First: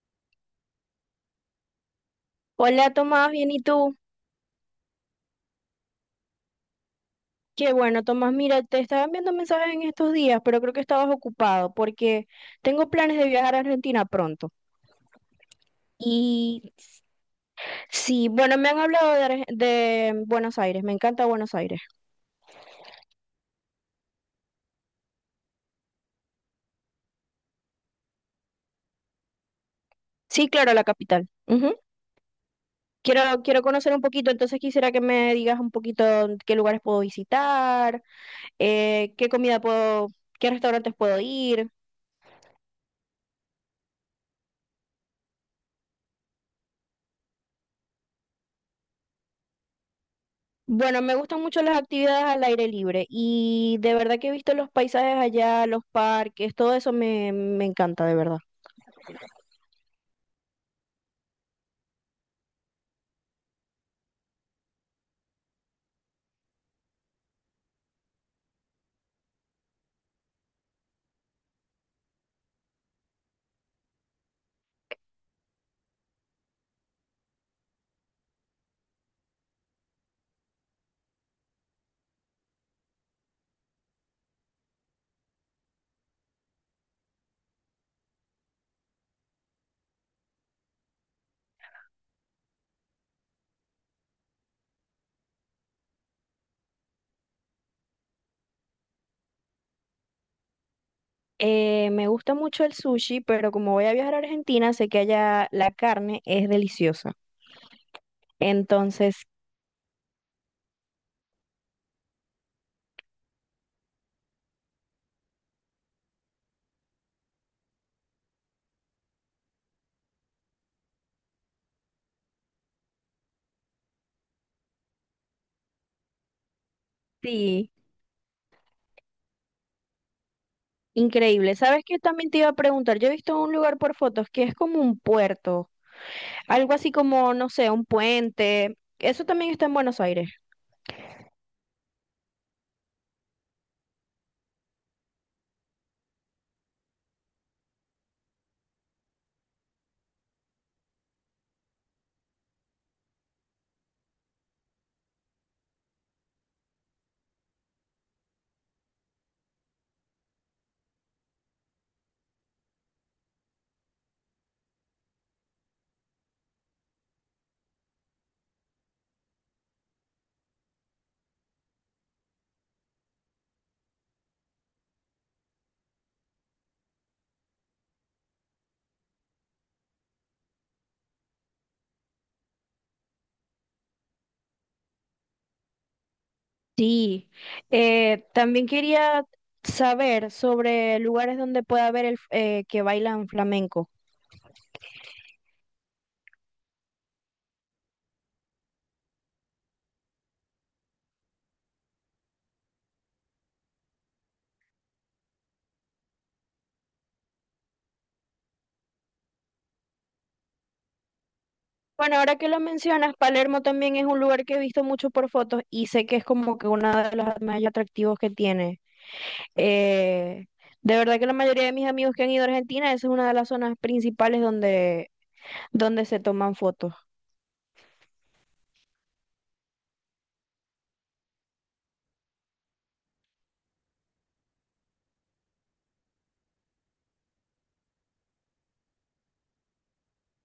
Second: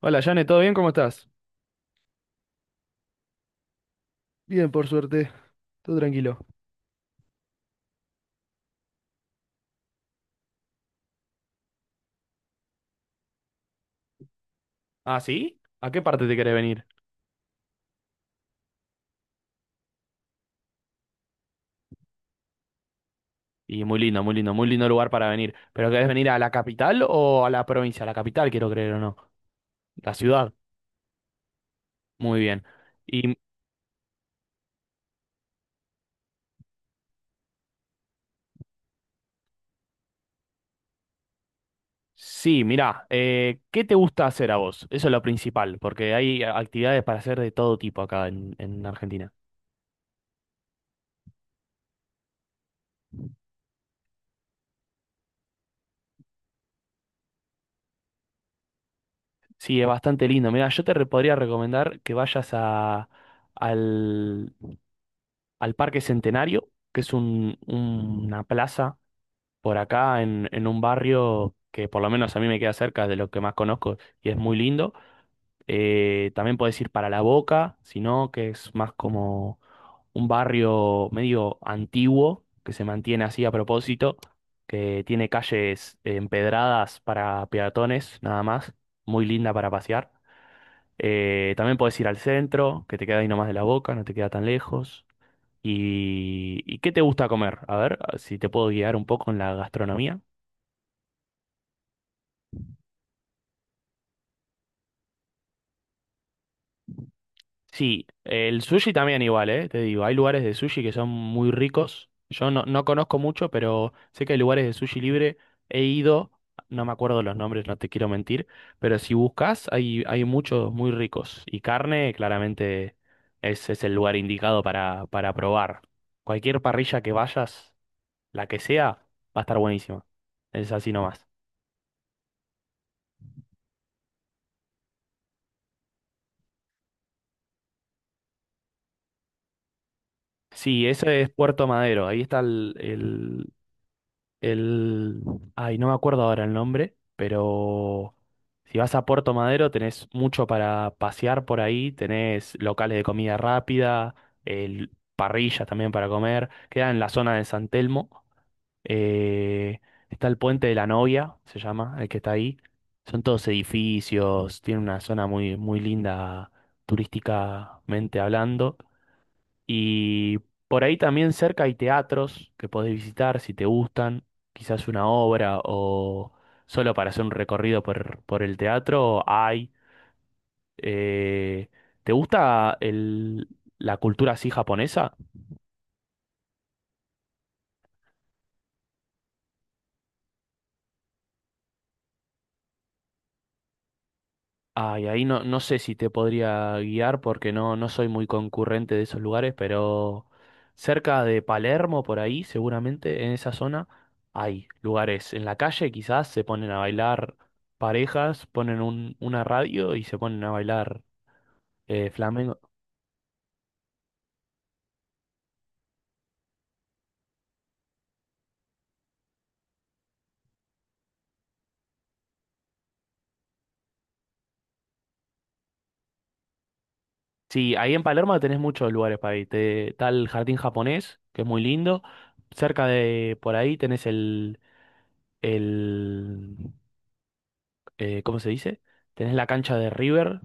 Hola, Jane, ¿todo bien? ¿Cómo estás? Hola Tomás, bien, ¿y tú? Bien, por suerte, todo tranquilo. Qué bueno, Tomás, mira, te estaba enviando mensajes en estos días, pero creo que estabas ocupado porque tengo planes de viajar a Argentina pronto. ¿Ah, sí? ¿A qué parte te querés Y venir? sí, bueno, me han hablado de, Arge- de Buenos Aires, me encanta Buenos Aires. Y muy lindo, muy lindo, muy lindo lugar para venir. ¿Pero querés venir a la capital o a la provincia? A la capital, quiero creer o no. La Sí, ciudad. claro, la capital. Ujú. Muy bien. Quiero, Y quiero conocer un poquito, entonces quisiera que me digas un poquito qué lugares puedo visitar, qué comida puedo, qué restaurantes puedo ir. sí, mirá, ¿qué te gusta hacer a vos? Eso es lo principal, porque hay actividades para hacer de todo tipo acá en Argentina. Bueno, me gustan mucho las actividades al aire libre y de verdad que he visto los paisajes allá, los parques, todo eso me encanta, de verdad. Sí, es bastante lindo. Mirá, yo podría recomendar que vayas al, al Parque Centenario, que es una plaza. Por acá en un barrio que por lo menos a mí me queda cerca de lo que más conozco y es muy lindo. También podés ir para La Boca, sino que es más como un barrio medio antiguo, que se mantiene así a propósito, que tiene calles empedradas para peatones, nada más, muy linda para pasear. También podés ir al centro, que te queda ahí nomás de La Boca, no te queda tan lejos. ¿Y qué te gusta comer? A ver, si te puedo guiar un poco en la gastronomía. Me gusta mucho el sushi, pero como voy a viajar a Argentina, sé que allá la carne es deliciosa. Sí, el sushi también Entonces, igual, ¿eh? Te digo, hay lugares de sushi que son muy ricos. Yo no, no conozco mucho, pero sé que hay lugares de sushi libre. He ido, no me acuerdo los nombres, no te quiero mentir, pero si buscas, hay muchos muy ricos. Y carne, claramente, ese es el lugar indicado para probar. Cualquier parrilla que sí, vayas, la que sea, va a estar buenísima. Es así nomás. increíble. ¿Sabes qué? También te iba a preguntar, yo he visto un lugar por fotos que es como un puerto, algo así como, no sé, un puente. Eso también está en Buenos Aires. Sí, ese es Puerto Madero. Ahí está el, ay, no me acuerdo ahora el nombre, pero si vas a Puerto Madero tenés mucho para pasear por ahí, tenés locales de comida rápida, parrillas también para comer, queda en la zona de San Telmo, eh, está el Puente de la Novia, se llama, el que está ahí, son todos edificios, tiene una zona muy linda turísticamente hablando. Y por ahí también cerca hay teatros que podés visitar si te gustan, quizás una obra o solo para hacer un recorrido por el teatro hay. Eh, ¿te gusta el- la cultura así japonesa? Sí, también quería saber sobre lugares donde pueda haber que bailan flamenco. Ay, ahí no, no sé si te podría guiar porque no soy muy concurrente de esos lugares, pero cerca de Palermo, por ahí, seguramente, en esa zona, hay lugares. En la calle quizás se ponen a bailar parejas, ponen una radio y se ponen a bailar Bueno, ahora que flamenco. lo mencionas, Palermo también es un lugar que he visto mucho por fotos y sé que es como que uno de los más atractivos que tiene. Eh, de verdad que la mayoría de mis amigos que han ido a Argentina, esa es una de las zonas principales donde se toman fotos. Sí, ahí en Palermo tenés muchos lugares para ir. Está el jardín japonés, que es muy lindo. Cerca de por ahí tenés el ¿cómo se dice? Tenés la cancha de River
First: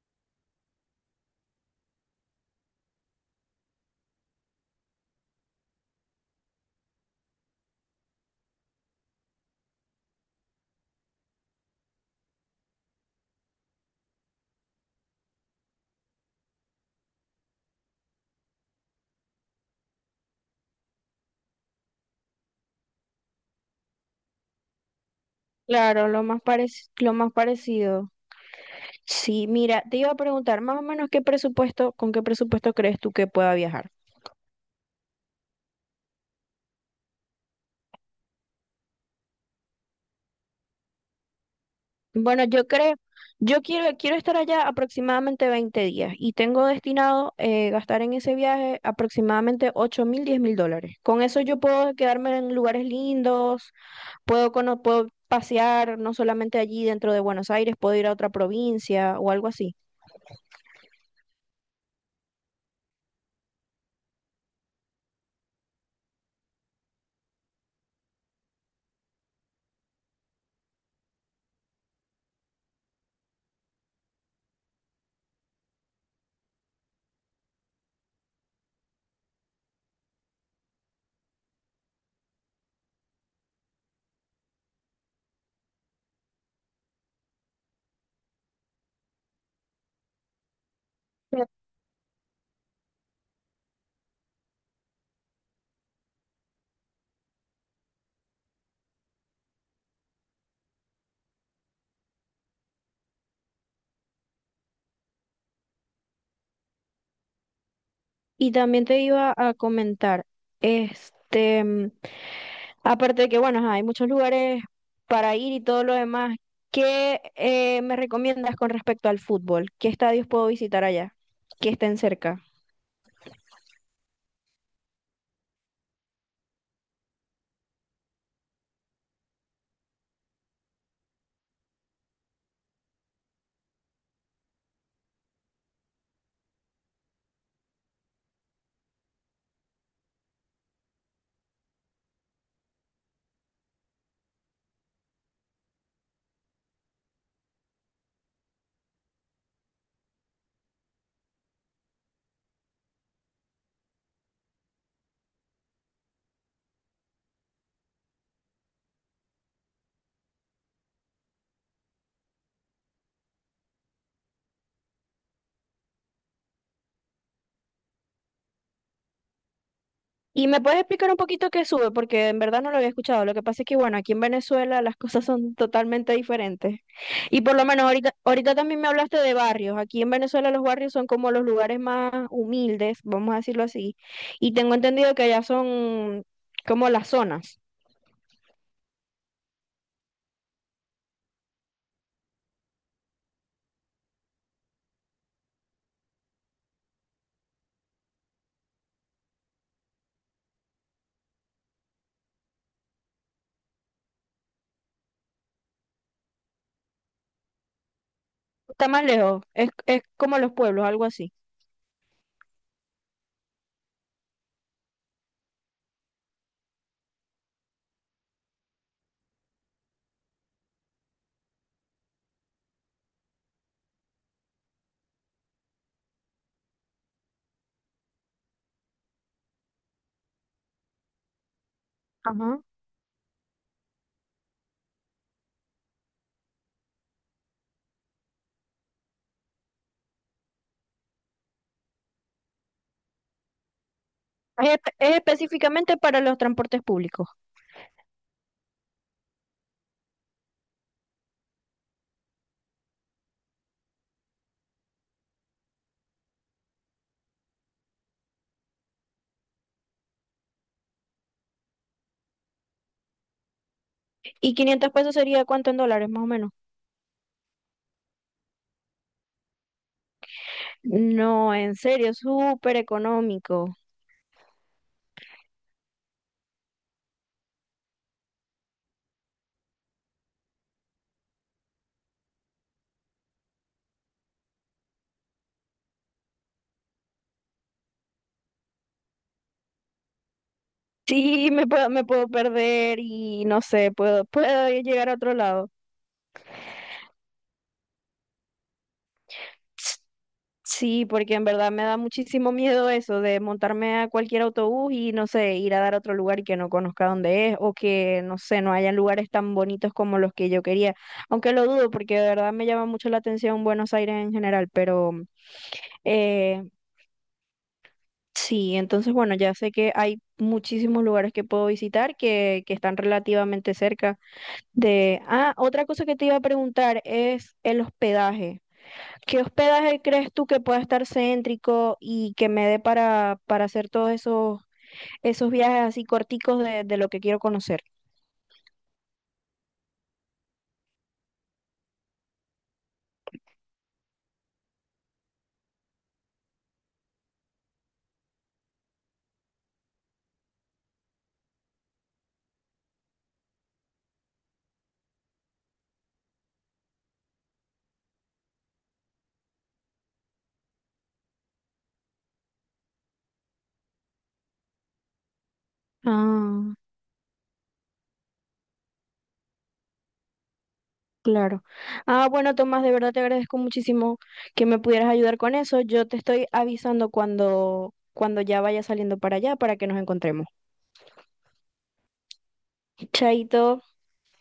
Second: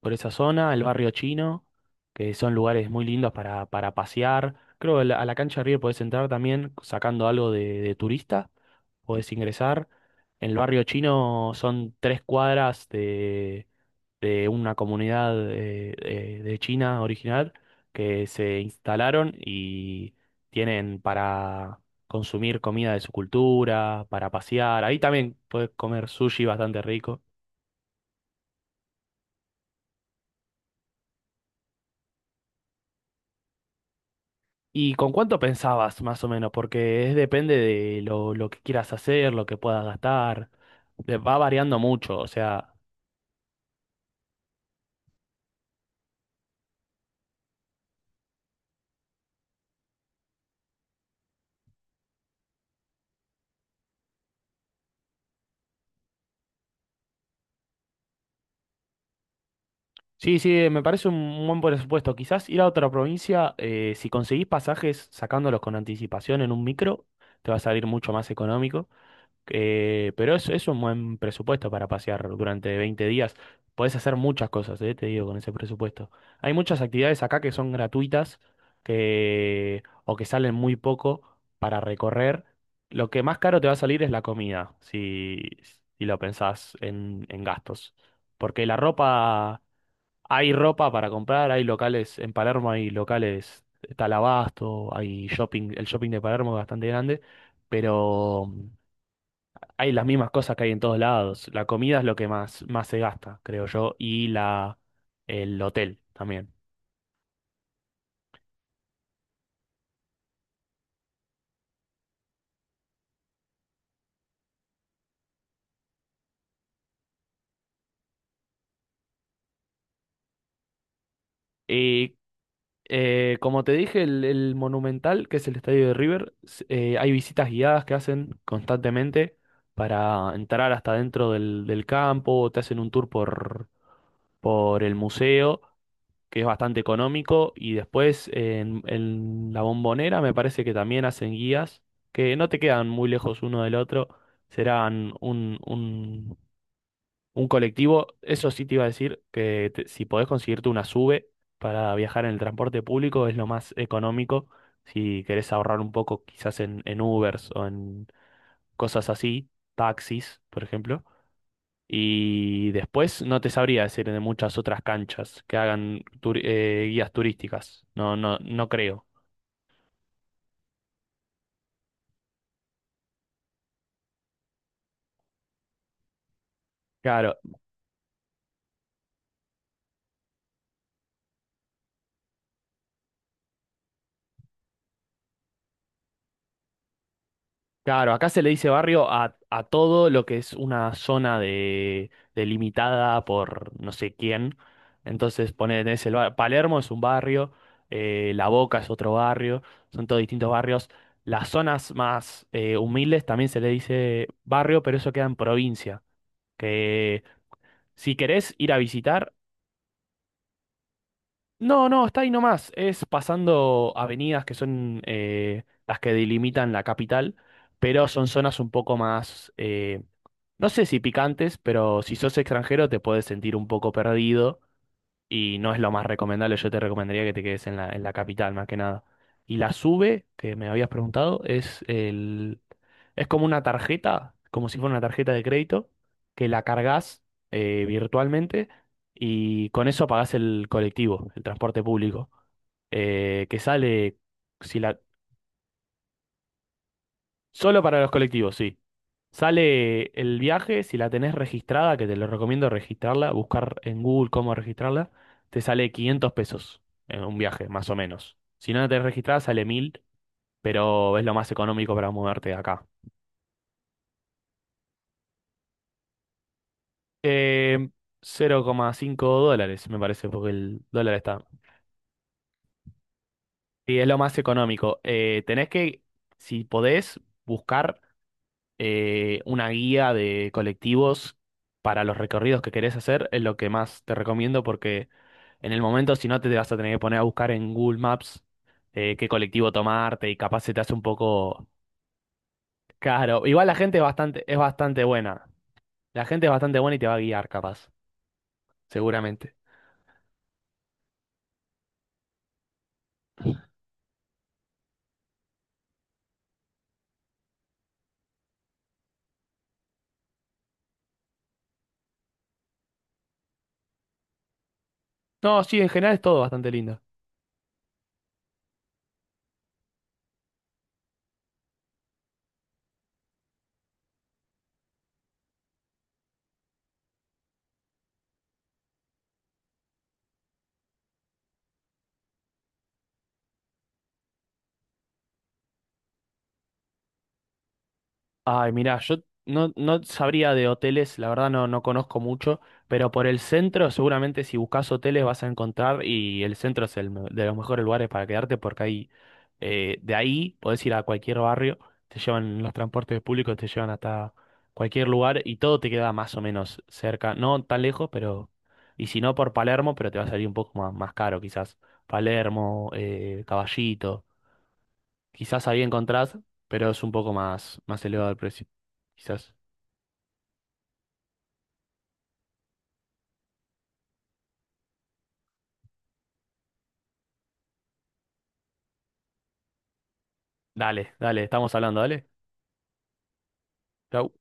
por esa zona, el barrio chino, que son lugares muy lindos para pasear. Creo que a a la cancha de River podés entrar también sacando algo de turista, podés ingresar. En el barrio chino son tres cuadras de una comunidad de China original que se instalaron y tienen para consumir comida de su cultura, para pasear. Ahí también puedes comer Claro, sushi bastante lo rico. más parecido. Sí, mira, te iba a preguntar, más o menos con qué presupuesto crees tú que pueda viajar. ¿Y con cuánto pensabas, más o menos? Porque es depende de lo que quieras hacer, lo que puedas gastar. Va variando mucho, o Bueno, sea. Yo quiero estar allá aproximadamente 20 días y tengo destinado gastar en ese viaje aproximadamente 8.000, 10.000 dólares. Con eso yo puedo quedarme en lugares lindos, puedo pasear no solamente allí dentro de Buenos Aires, puedo ir a otra provincia o algo así. Sí, sí, me parece un buen presupuesto. Quizás ir a otra provincia, si conseguís pasajes sacándolos con anticipación en un micro, te va a salir mucho más económico. Pero es un buen presupuesto para pasear durante 20 días. Podés hacer muchas cosas, te digo, con ese presupuesto. Hay muchas actividades acá que son gratuitas que, o que salen muy poco para recorrer. Lo que más caro te va a salir es la comida, si, si lo pensás en gastos. Porque la ropa, hay ropa para comprar, hay locales, en Palermo hay locales, está el Abasto, hay shopping, el shopping de Palermo es bastante grande, pero hay las mismas cosas que hay en todos lados. La comida es lo que más se gasta, creo yo, y el hotel también. Y también te iba a comentar, este, mm, aparte de que, bueno, ajá, hay muchos lugares para ir y todo lo demás. ¿Qué me recomiendas con respecto al fútbol? ¿Qué estadios puedo visitar allá que estén Y cerca? Como te dije, el Monumental, que es el estadio de River, hay visitas guiadas que hacen constantemente para entrar hasta dentro del campo, te hacen un tour por el museo que es bastante económico. Y después en La Bombonera me parece que también hacen guías que no te quedan muy lejos uno del otro. Serán un colectivo. Eso sí te iba a decir que si podés conseguirte una SUBE para viajar en el transporte público es lo más económico. Si querés ahorrar un poco quizás en Ubers o en cosas así, taxis, por ejemplo. Y después no te sabría decir de muchas otras canchas que hagan guías turísticas. No creo. Y me puedes explicar un poquito qué sube, porque en verdad no lo había escuchado. Lo que pasa es que, bueno, aquí en Venezuela las cosas son totalmente diferentes. Claro, Y por lo menos ahorita también me hablaste de barrios. Aquí en Venezuela los barrios son como los lugares más humildes, vamos a decirlo así. Y tengo entendido que allá son como las zonas. claro, acá se le dice barrio a todo lo que es una zona delimitada por no sé quién. Entonces, poner tenés el bar- Palermo es un barrio, La Boca es otro barrio, son todos distintos barrios. Las zonas más humildes también se le dice barrio, pero eso queda en provincia. Que si querés ir a Está más visitar, lejos, es como los pueblos, algo así. no, no, está ahí nomás. Es pasando avenidas que son las que delimitan la capital, pero son zonas un poco más, no sé si picantes, pero si sos extranjero te puedes sentir un poco perdido y no es lo más recomendable. Yo te recomendaría que te quedes en en la capital, más que nada. Y la SUBE, que me habías preguntado, Ajá. es como una tarjeta, como si fuera una tarjeta de crédito, que la cargas virtualmente y con eso pagás el colectivo, el transporte público, que sale, si la, Es específicamente para los transportes públicos. solo para los colectivos, sí. Sale el viaje, si la tenés registrada, que te lo recomiendo registrarla, buscar en Google cómo registrarla, te sale 500 pesos en un viaje, más o menos. Si no la tenés registrada, sale 1000, pero es lo más económico para moverte de acá. ¿Y 500 pesos sería cuánto en dólares, más o menos? Eh, 0,5 dólares, me parece, porque el dólar está. No, en serio, súper económico. Y es lo más económico. Tenés que, si podés, buscar una guía de colectivos para los recorridos que querés hacer es lo que más te recomiendo porque en el momento si no te vas a tener que poner a buscar en Google Maps qué colectivo tomarte y capaz se te hace un Sí, poco me puedo perder y caro. no Igual la sé, gente es es puedo bastante llegar a otro buena. lado. La gente es bastante buena y te va a guiar capaz, seguramente. Sí, porque en verdad me da muchísimo miedo eso de montarme a cualquier autobús y no sé, ir a dar a otro lugar que no conozca dónde es o que no sé, no hayan lugares tan bonitos como los que yo quería. Aunque lo dudo porque de verdad me llama mucho la atención Buenos Aires en general, pero No, sí, en general es todo Eh, bastante lindo. sí, entonces bueno, ya sé que hay muchísimos lugares que puedo visitar que están relativamente cerca de... Ah, otra cosa que te iba a preguntar es el hospedaje. ¿Qué hospedaje crees tú que pueda estar céntrico y que me dé para hacer todos esos viajes así corticos de lo que quiero conocer? Ay, mira, yo no, no sabría de hoteles, la verdad no conozco mucho, pero por el centro seguramente si buscas hoteles vas a encontrar y el centro es de los mejores lugares para quedarte porque ahí, de ahí podés ir a cualquier barrio, te llevan los transportes públicos, te llevan hasta cualquier lugar y todo te queda más o menos cerca, no tan lejos, pero, y si no por Palermo, pero te va a salir un poco más caro quizás, Palermo, Caballito. Quizás ahí encontrás, Ah. pero es un poco más elevado el precio. Quizás. Claro. Ah, bueno, Tomás, de verdad te agradezco muchísimo que me pudieras ayudar con eso. Yo te estoy avisando cuando ya vaya saliendo para allá para que nos encontremos. Dale, dale, estamos hablando, dale. Chaito. Chau.